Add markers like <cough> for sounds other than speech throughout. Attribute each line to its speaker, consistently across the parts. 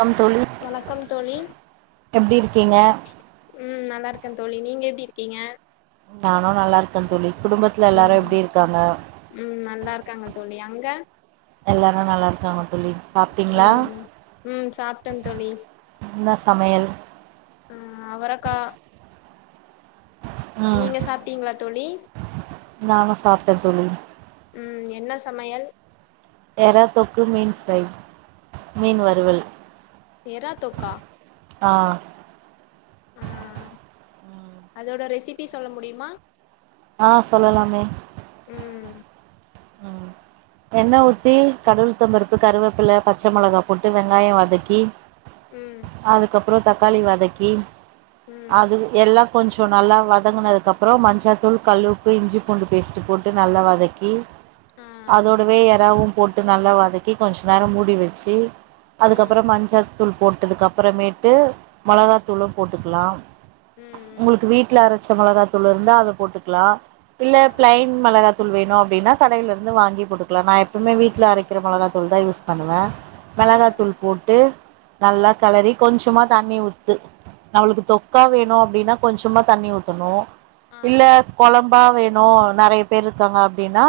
Speaker 1: come தோழி
Speaker 2: வணக்கம் தோழி
Speaker 1: எப்டி இருக்கீங்க
Speaker 2: ம் நல்லா இருக்கேன் தோழி நீங்க எப்படியிருக் கீங்க
Speaker 1: நானும் நல்லாயிருக்க தோழி குடும்பத்துல எல்லாரும்
Speaker 2: ம்
Speaker 1: எப்டியிருக்காங்க
Speaker 2: ம் நல்லா இருக்காங்க தோழி அங்க
Speaker 1: எல்லாரும் நல்லாயிருகாங்க
Speaker 2: ம் ம் ம் சாப்ட தோழி
Speaker 1: என்ன சமையல்
Speaker 2: ம் அவரக்கா
Speaker 1: ம்
Speaker 2: நீங்க சாப்பிட்டீங்களா தோழி
Speaker 1: நானு சாப்ட்டே தோழி
Speaker 2: ம் என்ன சமையல்
Speaker 1: எறா தொக்கு மீன் ஃப்ரை மீன் வறுவல்
Speaker 2: எரா தொக்கா
Speaker 1: ஆ
Speaker 2: ஆ
Speaker 1: ம்
Speaker 2: அதோட ரெசிபி சொல்ல முடியுமா
Speaker 1: ஆ சொல்லலாமே
Speaker 2: ம்
Speaker 1: ம் எண்ணெய் ஊத்தி கடுகு உளுத்தம்பருப்பு கருவேப்பில பச்சை மிளகா போட்டு வெங்காயம் வதக்கி
Speaker 2: ம்
Speaker 1: அதுக்கப் அப்புறம் தக்காளி வதக்கி
Speaker 2: ம்
Speaker 1: அது எல்லா கொஞ்சம் நல்லா வதங்குனதுக்கப்புறம் மஞ்சத்தூள் கல்உப்பு இஞ்சி பூண்டு பேஸ்ட்டு போட்டு நல்லா வதக்கி
Speaker 2: ஆ
Speaker 1: அதோடவே எராவும் போட்டு நல்லா வதக்கி கொஞ்ச நேரம் மூடி வச்சு
Speaker 2: ம்
Speaker 1: அதுக்கப்புறம் மஞ்சள் தூள் போட்டதுக்கு அப்புறமேட்டு மொளகாத்தூளும் போட்டுக்கலா
Speaker 2: ம் ம்
Speaker 1: உங்களுக்கு வீட்ல அரைச்சு மொளகாத்தூள் இருந்தா அத போட்டுக்கலா இல்ல
Speaker 2: ஆ
Speaker 1: பிளைன் மெளகா தூள் வேணும் அப்டின்னா கடையில இருந்து வாங்கி போட்டுக்கலாம் நான் எப்பவுமே வீட்டுல அரைக்கிற மொளகா தூள் தா யூஸ் பண்ணுவேன்
Speaker 2: ஆ
Speaker 1: மொளகாத்தூள் போட்டு நல்லா கெளரி கொஞ்சமா தண்ணி ஊத்து நம்மளுக்கு தொக்கா வேணும் அப்படின்னா கொஞ்சமா தண்ணி ஊத்தணும்
Speaker 2: ஆ
Speaker 1: இல்ல
Speaker 2: ஆ
Speaker 1: கொலம் ப்பா வேணும் நிறைய பேர் இருக்காங்க அப்படின்னா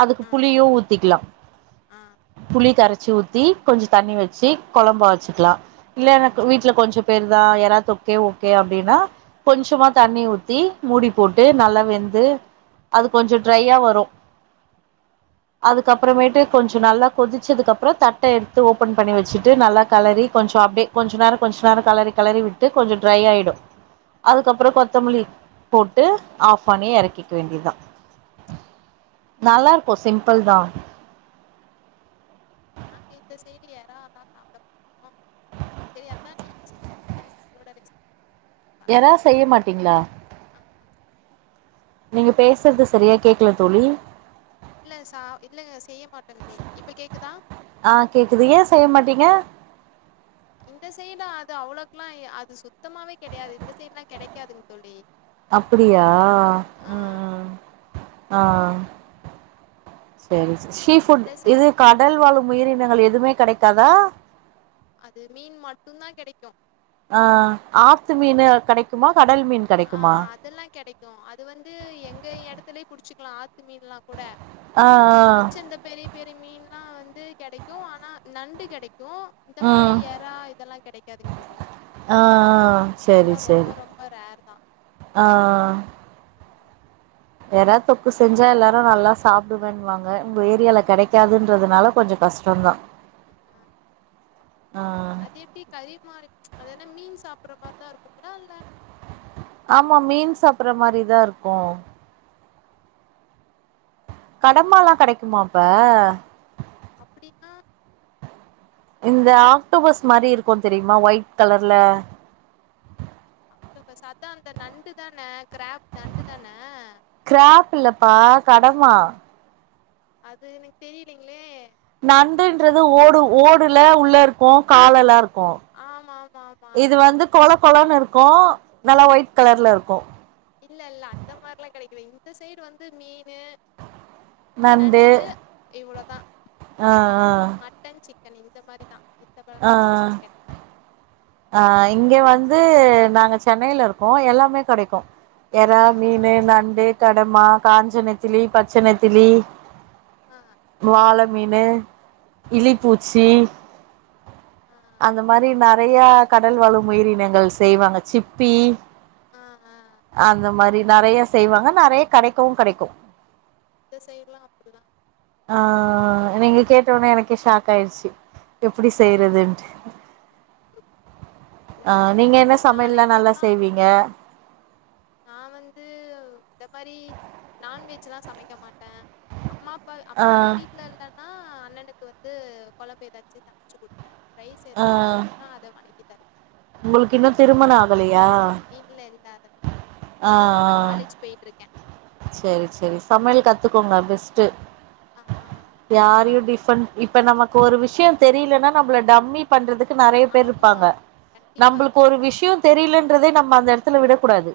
Speaker 1: அதுக்கு புளியும் ஊத்திக்கலாம்
Speaker 2: ஆ
Speaker 1: புளி கரைச் வச்சு ஊத்தி கொஞ்சம் தண்ணி வச்சு கொலம்பா வச்சுக்கலாம் இல்ல எனக்கு வீட்ல கொஞ்சம் பேரு தான் எறா தொக்கே ஓ கே அப்படின்னா கொஞ்சமா தண்ணி ஊத்தி மூடி போட்டு நல்லா வெந்து அது கொஞ்சம் ட்ரையா வரும் அதுக்கப்புறமேட்டு கொஞ்சம் நல்லா கொதிச்சதுக்கப்புறம் தட்டை எடுத்து ஓப்பன் பண்ணி வச்சுட்டு நல்லா கெளறி கொஞ்சம் அப்படியே கொஞ்சம் நேரம் கொஞ்ச நேரம் கெளறி கெளறி விட்டு கொஞ்சம் ட்ரை ஆயிடும் அதுக்கப்புறம் கொத்தமல்லி போட்டு ஆஃப் பண்ணி எறக்கிக்க வேண்டியதான் நல்லா இருக்கும் சிம்பிள் தான்
Speaker 2: நாங்க இந்த சைடு எரா லாம் சாப்பிட மாட்டேம் ஆ சரி <unintelligible> <unintelligible> நீ சோ <unintelligible>
Speaker 1: எறா செய்ய மாட்டீங்களா நீங்க பேசுறது சரியா கேக்கல தோழி
Speaker 2: இல்ல சா இல்ல செய்ய மாட்டேங்க இப்ப கேக்குதா
Speaker 1: ஆ கேக்குது ஏ செய்ய மாட்டீங்க
Speaker 2: இந்த சைடு அது அவ்ளோ லாம் அது சுத்தமாவே கெடையாது இந்த சைட் எல்லாம் கடைக்காது தோழி
Speaker 1: அப்படியா
Speaker 2: ஆ
Speaker 1: ம் ம் ஆ சரி சீ ஃபுட்
Speaker 2: இந்த
Speaker 1: இது
Speaker 2: சைட்
Speaker 1: கடல் வாழும் உயிர் இனங்கள் எதுவுமே கிடைக்காதா
Speaker 2: அது மீன் மட்டும்தான் கிடைக்கும்
Speaker 1: ஆ ஆத்து மீனு கெடைக்குமா கடல் மீன்
Speaker 2: ஆ
Speaker 1: கெடைக்குமா
Speaker 2: அதெல்லா கெடைக்கு அது வந்து எங்க எடத்துலயே புடிச்சிக்கலா ஆத்து மீன்லா கூட
Speaker 1: ஆ
Speaker 2: மிச்சந்த பெரிய பெரிய மீன் ஆ வந்து கெடைக்கு ஆனா நண்டு கெடைக் இந்த
Speaker 1: ஆ
Speaker 2: மாரி
Speaker 1: ம்
Speaker 2: எறா இதெல்லா கெடைக்காதுங் தோழி
Speaker 1: ஆ
Speaker 2: அதெல்லா ரொம்ப ரொம்ப ரேர் தா
Speaker 1: ஆஹ் எறால் தொக்கு செஞ்சா எல்லாரு நல்லா சாப்டுவேணுவாங்க உங்க ஏரியால கெடைக்காதுன்றதுனால கொஞ்ஜோ கஷ்டோதா
Speaker 2: ஆஹ் அதேப்டி <unintelligible> அது என்னா மீன் சாப்பட்ற மாரிதா இருக்கு அப்ட்லா இல்ல
Speaker 1: ஆமா மீன் சாப்பற மாரிதா இருக்கு கடம்பால்லா கெடைக்குமா அப்ப
Speaker 2: அப்டின்னா
Speaker 1: இந்த ஆக்டோபஸ் மாரி இருக்கு தெரியுமா ஒயிட் கலர்ல
Speaker 2: இப்ப சத்தோ அந்த நண்டு தானே க்ராப் நண்டு தானே
Speaker 1: கிராப் இல்லப்பா கடமா
Speaker 2: அது எனக் தெரியலைங்ளே
Speaker 1: நண்டுன்றது ஓடு ஓடுல உள்ள இருக்கு காலெல்லா இரு கொ
Speaker 2: ஆமா ஆமா ஆமா
Speaker 1: இது வந்து கொழ கலர்ல இருக்கு நல்லா ஒயிட் கலர்ல இருக்கு
Speaker 2: இல்ல இல்ல அந்த மாரிலா கெடைக்கல இந்த சைடு வந்து மீனு நண்டு இவ்ளோதா
Speaker 1: ஆ ஆ
Speaker 2: மட்டன் சிக் இந்த மாரிதா <unintelligible> எல்லா கெடைக்காது
Speaker 1: அஹ் இங்க வந்து நாங்க சென்னையில இருக்கோ எல்லாமே கெடைக்கு எறா
Speaker 2: ஆ ஆ
Speaker 1: மீனு நண்டு கடமா காஞ்ச நெத்திலி பச்ச நெத்திலி
Speaker 2: ஆ ஆ
Speaker 1: வாழ மீனு
Speaker 2: ஆ
Speaker 1: இலிப்பூச்சி
Speaker 2: ஆ
Speaker 1: அந்த மாரி நெறை நெறையா கடல் வாழும் உயிரினங்கள் செய்வாங்க சிப்பி
Speaker 2: ஆ ஆ
Speaker 1: அந்த மாரி நெறையா செய்வாங்க நெறைய கெடைக்கவு கெடைக்கு
Speaker 2: இந்த சைடெல்லா அப்புடுதா
Speaker 1: ஆஹ் நீங்க கேட்ட ஒடனே எனக்கே ஷாக் ஆயிட்ச்சி எப்டி
Speaker 2: ஆ
Speaker 1: செய்யருதுன்ட்டு
Speaker 2: இல்ல இல்ல
Speaker 1: அஹ் நீங்க
Speaker 2: இல்ல,
Speaker 1: என்ன
Speaker 2: ஒரு நாலு
Speaker 1: சமையல்லெல்லா நல்லா செய்வீங்க
Speaker 2: நா வந்து இந்த மாரி நான்வெஜ்லா சமைக்க மாட்ட அம்மா அப்பா
Speaker 1: ஆ
Speaker 2: அம்மா அப்பா வீட்டுல இல்லன்னா அண்ணனுக்கு வந்து கொழம்பு ஏதாச்சு சமச்சு குடுப்பே ரைஸ்
Speaker 1: ஆ
Speaker 2: ஏதாச்சு செய்னுனா அத வனக் <unintelligible>
Speaker 1: உங்களுக்கு இன்னு திருமண ஆகலையா
Speaker 2: இல்லை இல்லை அதெல்லாம்
Speaker 1: ஆ
Speaker 2: இப்போ தான் நான்
Speaker 1: ஆ
Speaker 2: காலேஜ் போயிட்டுருக்கேன்
Speaker 1: செரி செரி சமையல் கத் த்துக்கோங்க பெஸ்ட்
Speaker 2: ஆ
Speaker 1: யாரையு
Speaker 2: கண்டிப்பாக
Speaker 1: டிஃபன் இப்ப நமக்கு ஒரு விஷய தெரியலனா நம்மள டம்மி பண்றதுக்கு நெறைய பேர் இருப்பாங்க
Speaker 2: ஆமாம் கண்டிப்பாக
Speaker 1: நம்புளுக்கு ஒரு
Speaker 2: கண்டிப்பாக
Speaker 1: விஷய தெரிலன் றதே நம்ம அந்த எடத்து விட கூடாது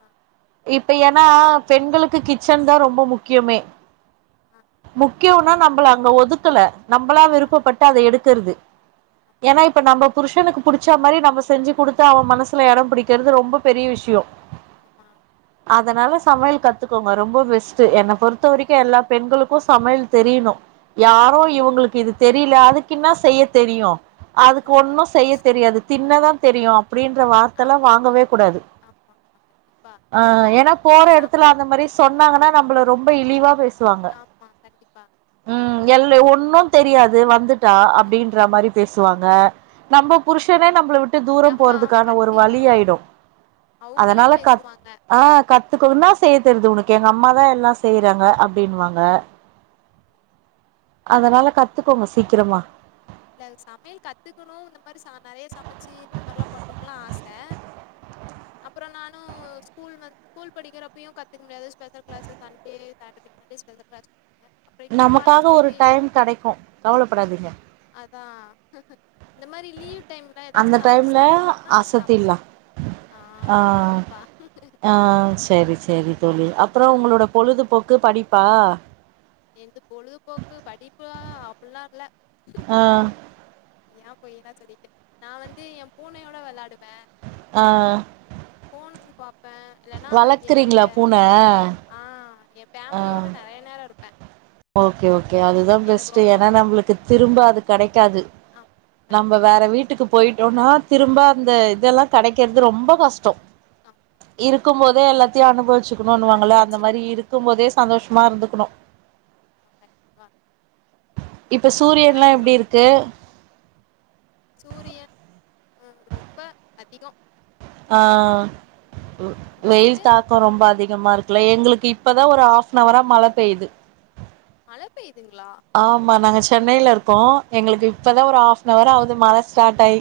Speaker 2: ஆ
Speaker 1: இப்ப ஏன்னா பெண்களுக்கு கிச்சன்தா ரொம்ப முக்கியமே முக் கியோனா நம்மள அங்க ஒதுக்கல நம்பளா
Speaker 2: ஆ ஆ
Speaker 1: விருப்பபட்டு அத எடுத் தருது ஏனா இப்ப நம்ப புருஷனுக்கு புடிச்சா மாரி நம்ம செஞ்சு குடுத்து அவ மனசுல எடம் பிடிக்கறது ரொம்ப பெரிய விஷய
Speaker 2: ஆமாம்
Speaker 1: அதனால சமையல் கத்துக்கோங்க ரொம்ப பெஸ்ட் என்ன பொறுத்த வரைக்கு எல்லா பெண்களுக்கு சமையல் தெரியணு யாரு இவுங்ளுக்கு இது தெரில அதுக்கின்னா செய்ய தெரியு அதுக்கு
Speaker 2: ம்
Speaker 1: ஒன்னு செய்ய தெரியாது தின்னதா தெரியு அப்டின்ற வார்த்தலா வாங்கவே
Speaker 2: அப்படின்றது
Speaker 1: குடாது
Speaker 2: ஆமாம் ஆமாம் கண்டிப்பாக
Speaker 1: ஆ ஏனா போற
Speaker 2: இல்லை
Speaker 1: எடத்துல
Speaker 2: சமையல்
Speaker 1: அந்த மாரி சொன்னாங்கனா நம்மள ரொம்ப இழிவா பேசுவாங்க
Speaker 2: ஆமாம் கண்டிப்பாக
Speaker 1: ம் எல் ஒன்னு தெ ட்ரியாது வந்துட்டா அப்டின்ற
Speaker 2: ம்
Speaker 1: மாரி பேசுவாங்க நம்ப புருஷனே நம்புள விட் ட்டு தூரம்
Speaker 2: நம்ம ஆம்
Speaker 1: போறதுக்கான ஒரு வழி
Speaker 2: கண்டிப்பாக ஆமாம்
Speaker 1: ஆயிடு
Speaker 2: அவங்களே
Speaker 1: அதனால கத்
Speaker 2: பேசுவாங்க
Speaker 1: ஆ கத்துக்கவுந்தா செய்ய தெர்து உனுக்கு எங்க அம்மாதா எல்லா செய்யிறாங்க அப்ட ப்டின்வாங்க அதனால கத்துக்கோங்க சீக்கிரமா
Speaker 2: இல்ல சம்யல் கத்துக்கணு இந்த மாதிரி ச நறைய சமச்சு இந்த மர்லா பண்ணும்லா ஆச அப்புற நானு ஸ்கூல் வந் ஸ்கூல் படிக்கிறப்பயு கத்துக் முடியாது special class Sunday Saturday Sunday special class <inaudible>
Speaker 1: நமுக்காக ஒரு டைம் கடக்கு கவுலபடாதீங்க
Speaker 2: கா
Speaker 1: அந்த டைம்ல
Speaker 2: சாப்பிட்ணும்னா
Speaker 1: அசத்தில்லா
Speaker 2: சாப்பிடுவேன் ஆ
Speaker 1: அ
Speaker 2: கண்டிப்பாக
Speaker 1: ஆ சரி சேரி தோழி
Speaker 2: சரி
Speaker 1: அப்றொ உங்ளோட பொழுதுபோக்கு படி பா
Speaker 2: என்து பொழுதுபோக்கு படிப்லா அப்புல்லா இல்ல
Speaker 1: ஆ
Speaker 2: யா பொய்யெல்லா சொல்லிட்டு நா வந்து எ பூனயோட வெள்ளாடு
Speaker 1: ஆ
Speaker 2: ப இல்லனா என்னோடைய ஆ எ ஃபேம்லியோட நறைய நேரொ இர்ப்ப
Speaker 1: ஓக்கே ஓக்கே அதுதா பெஸ்ட்டு ஏன்னா
Speaker 2: பிடிக்கும்
Speaker 1: நம்புளுக்கு திரும்ப அது கடைக்காது
Speaker 2: ஆமாம்
Speaker 1: நம்ப வேற
Speaker 2: கண்டிப்பாக
Speaker 1: வீட்டுக்கு போய் டோனா திரும்ப அந்த இதெல்லா கெடைக்கறது ரொம்ப கஷ்டொ
Speaker 2: ஆமாம் ஆமாம்
Speaker 1: இருக் கும்போதே எல்லாத்தயு அனுபவிச்சு ர்னுன்வாங்கள அந்த மாரி
Speaker 2: அனுபவிச்சுக்கணும்
Speaker 1: இரு ம் போதே சந்தோஷமா இருந்துக்கணு
Speaker 2: <inaudible>
Speaker 1: இப்ப
Speaker 2: நான்
Speaker 1: சூரியன்ல்லா எப்டி
Speaker 2: எங்கள்
Speaker 1: இருக்கு
Speaker 2: சூரியன் அஹ் ரொம்ப அதிகோ
Speaker 1: ஆஹ்
Speaker 2: அந்த
Speaker 1: வெயில்
Speaker 2: சைடு
Speaker 1: தாக்கம் ரொம்ப அதிகமா இருக்குல்ல எங்களுக்கு இப்பதா ஒரு ஹாஃபனவரா மழ பெய்யுது
Speaker 2: மழ பெய்
Speaker 1: ஆமா நாங்க சென்னைல இருக் கோ எங்களுக்கு இப்பதா ஒரு
Speaker 2: சச்சா
Speaker 1: ஹாஃபனவர் ஆகுது மழ சார்ட்டாய்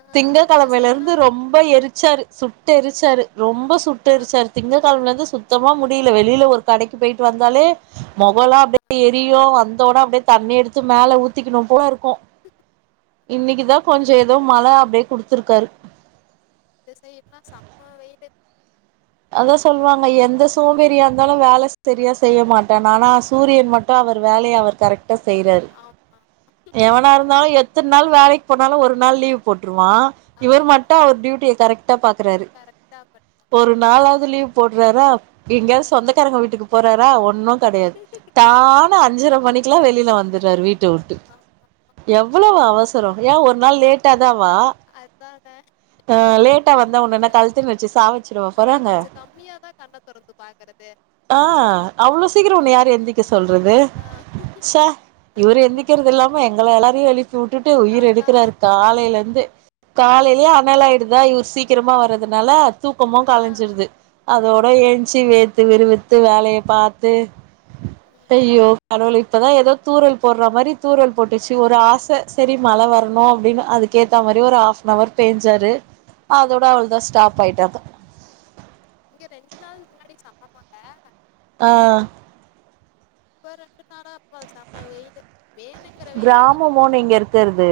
Speaker 2: ஆ
Speaker 1: திங்க
Speaker 2: இந்த
Speaker 1: கெழமய்ல இருந்து
Speaker 2: சைடுலாம்
Speaker 1: ரொம்ப எரிச்சாரு சுட் ட்டெரிச்சாரு ரொம்ப
Speaker 2: ஆ
Speaker 1: சுட்டுடெரிச்சாரு திங்க கெழம்ல இருந்து சுத்தமா முடி வெளில ஒரு கடைக்கு போய்ட்டு வந்தாலே மொகலா
Speaker 2: ஆ
Speaker 1: அப்டியே எ ரியோ வந்தோன அப்டியே தண்ணி எடுத்து மேல ஊத்திக்கணு போல இருக் கு
Speaker 2: ஆ
Speaker 1: இன்னிக்குதா கொஞ்ச ஏதோ மழ அப்டியே குடுத்துருக்காரு
Speaker 2: இந்த சைடுல்லா செம்ம வெயிலு
Speaker 1: அதா சொல்வாங்க எந்த சோம்பேரியா இருந்தாலு வேல சரியா செய்ய மாட்டே ஆனா சூரியன் மட்டு அவர் வேலய அவர் கரெக்ட் டா செய்றாரு
Speaker 2: ஆமா
Speaker 1: எவனா இருந்தாலு எ எத்தன் நாள் வேலைக்கு போனாலு ஒரு நாள் லீவ் போட்டு டுவா இவர்
Speaker 2: ஆமா
Speaker 1: மட்டும் அவர் டியூட்டிய கரெக்ட் டா பாக்குறாரு
Speaker 2: கரெக்டா பண்றாரு
Speaker 1: ஒரு நாலாவது லீவ் போற்றாரா எங்யாவது
Speaker 2: அதான்
Speaker 1: சொந்தக்காரங்க வீட்டுக்கு போற றாறா ஒன்னு கெடையாது டானு அஞ்சரை மணிக்குல்லா வெளில வந்துற்றாரு வீட் டவுட்டு
Speaker 2: ஆமா
Speaker 1: எவ்வளவு அவச <unintelligible> ஒரு நாள் லேட்டா <unintelligible>
Speaker 2: அதானே
Speaker 1: லேட்டா வந்தா
Speaker 2: கொஞ்சம்
Speaker 1: ஒன்னென்ன கழுத்த நெறிச்சு சாவடிச்சிரு
Speaker 2: அதான்
Speaker 1: தாங்க
Speaker 2: கொஞ்சம் கம்மியாதான் கண்ணை திறந்து பாக்குறது
Speaker 1: ஆ அவ்ளோ சீக்கிர உன்னைய யாரு எந்திக்க சொல்றது
Speaker 2: அதான்
Speaker 1: ச்ச இவர் எந்திக்கிறது இல்லாம எங்கள எல்லாரையும் எழுப் ப்பி உட்டுட்டு உயிர்
Speaker 2: அதான்
Speaker 1: எடுக்கிறாரு காலையில இருந்து காலையிலையே அனலாயிடுதா இவ்ரு சீக்கிரமா வர்றதுனால தூக்கமு
Speaker 2: ஆஹ்
Speaker 1: கலைஞ்சிருது அதோட
Speaker 2: ஆஹ்
Speaker 1: ஏஞ்சி வே த்து விரவித்து வேலையை பாத்து
Speaker 2: உம்
Speaker 1: ஐயோ கடவுள் இப்பதான் ஏதோ தூறல் போடுற மாறி தூறல் போட்டுச்சு ஒரு ஆச செரி மழ வரணும் அப்படின்னு அதுக்கேத்த மாறி ஒரு ஹாப்ன்வர் பெஞ்சாரு அதோட அவள்தான் ஸ்டாப் ஆயிட்டாப்ப
Speaker 2: இங்க ரெண்டு நாள் முன்னாடி செம மழை
Speaker 1: ஆ
Speaker 2: ஒரு ரெண்டு நாளா ப்போ செம்ம வெயிலு வேணுங்கிற வெயில்
Speaker 1: கிராமமோ
Speaker 2: அடிக்குது
Speaker 1: நீங்க இருக்கறது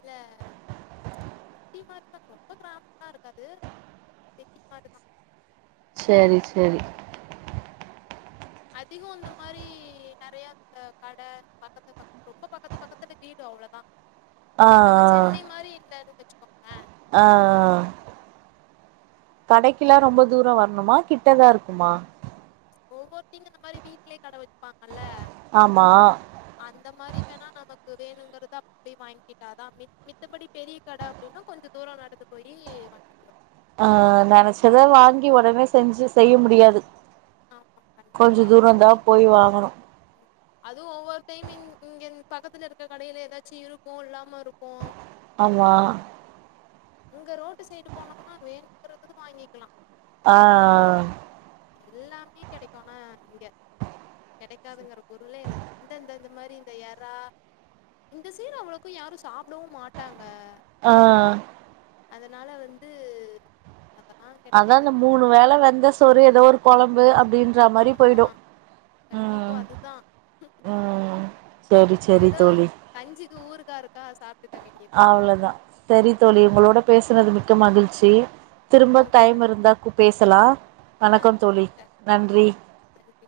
Speaker 2: இல்ல சிட்டி மாறிதான் ரொம்ப கிராமமா இருக்காது சிட்டி மாறிதான்
Speaker 1: செரி செரி
Speaker 2: அதிககோ அந்த மாறி நெறைய கட பக்கத்து பக்கத்து ரொம்ப பக்கத்து பக்கத்துல வீடு அவ்ளோதான்
Speaker 1: ஆ
Speaker 2: நம்ம சென்னை மாறி இல்ல <unintelligible> வச்சுக்கோங்க
Speaker 1: ஆ ஆ கடைக்கில்லா ரொம்ப தூரம் வரணுமா கிட்டதா இருக்குமா
Speaker 2: ஒவ்வொருத்திங்க இந்த மாறி வீட்லயே கட வச்சுப்பாங்கல்ல
Speaker 1: ஆமா
Speaker 2: அந்த மாறி வேணா நமக் வேணுங்கிறதா அப்படி வாங்கிட்டாதான் மித் மித்தபடி பெரிய கட அப்படின்னா கொஞ்சோ தூரோ நடந்து போயி வாங்கிட்டு வரணு
Speaker 1: ஆ நெனச்சத வாங்கி உடனே செஞ்சு செய்ய முடியாது
Speaker 2: ஆமா
Speaker 1: கொஞ்ச
Speaker 2: கண்டிப்பா
Speaker 1: தூரந்தா போய்
Speaker 2: செய்யவே முடியாது
Speaker 1: வாங்கணு
Speaker 2: ம் அதுவு ஒவ்வொரு டைம் இங் இங்க பக்கத்துல இருக்க கடையில ஏதாச்சும் இருக்கும் இல்லாம இருக்கும்
Speaker 1: ஆமா
Speaker 2: அங்க ரோட்டு சைடு போனோம்னா வேணுங்கறது வாங்கிக்கலா
Speaker 1: ஆ ஆ
Speaker 2: எல்லாமே கிடைக்கும்னா இங்க கிடைக்காதுங்கற பொருளே இல்ல இந்தந்த இந்த மாறி இந்த எறா இந்த சீடு அவ்ளோக்கும் யாரும் சாப்புடவும் மாட்டாங்க
Speaker 1: ஆ ஆ
Speaker 2: அதனால வந்து <unintelligible>
Speaker 1: அதான்
Speaker 2: கிடைக்கிறது
Speaker 1: இந்த
Speaker 2: இல்ல
Speaker 1: மூணு வேல வெந்த சோறு ஏதோ ஒரு குழம்பு அப்
Speaker 2: ஆமா கண்டிப்பா
Speaker 1: ம்
Speaker 2: அதுதான்
Speaker 1: ம் செரி செரி
Speaker 2: ஏதோ கஞ்சிக்கு ஊருகா இருக்கா சாப்
Speaker 1: அவ்ளோதான் செரி தோழி உங்களோட பேசுனது மிக் க்க மகிழ்ச்சி திரும்ப
Speaker 2: ஓகே
Speaker 1: டைம்
Speaker 2: சார்
Speaker 1: இருந்தா கூப் பேஸ் கலா
Speaker 2: ஆ
Speaker 1: வணக்கம்
Speaker 2: சரி
Speaker 1: தோழி
Speaker 2: சார்
Speaker 1: நன்றி
Speaker 2: நன்றி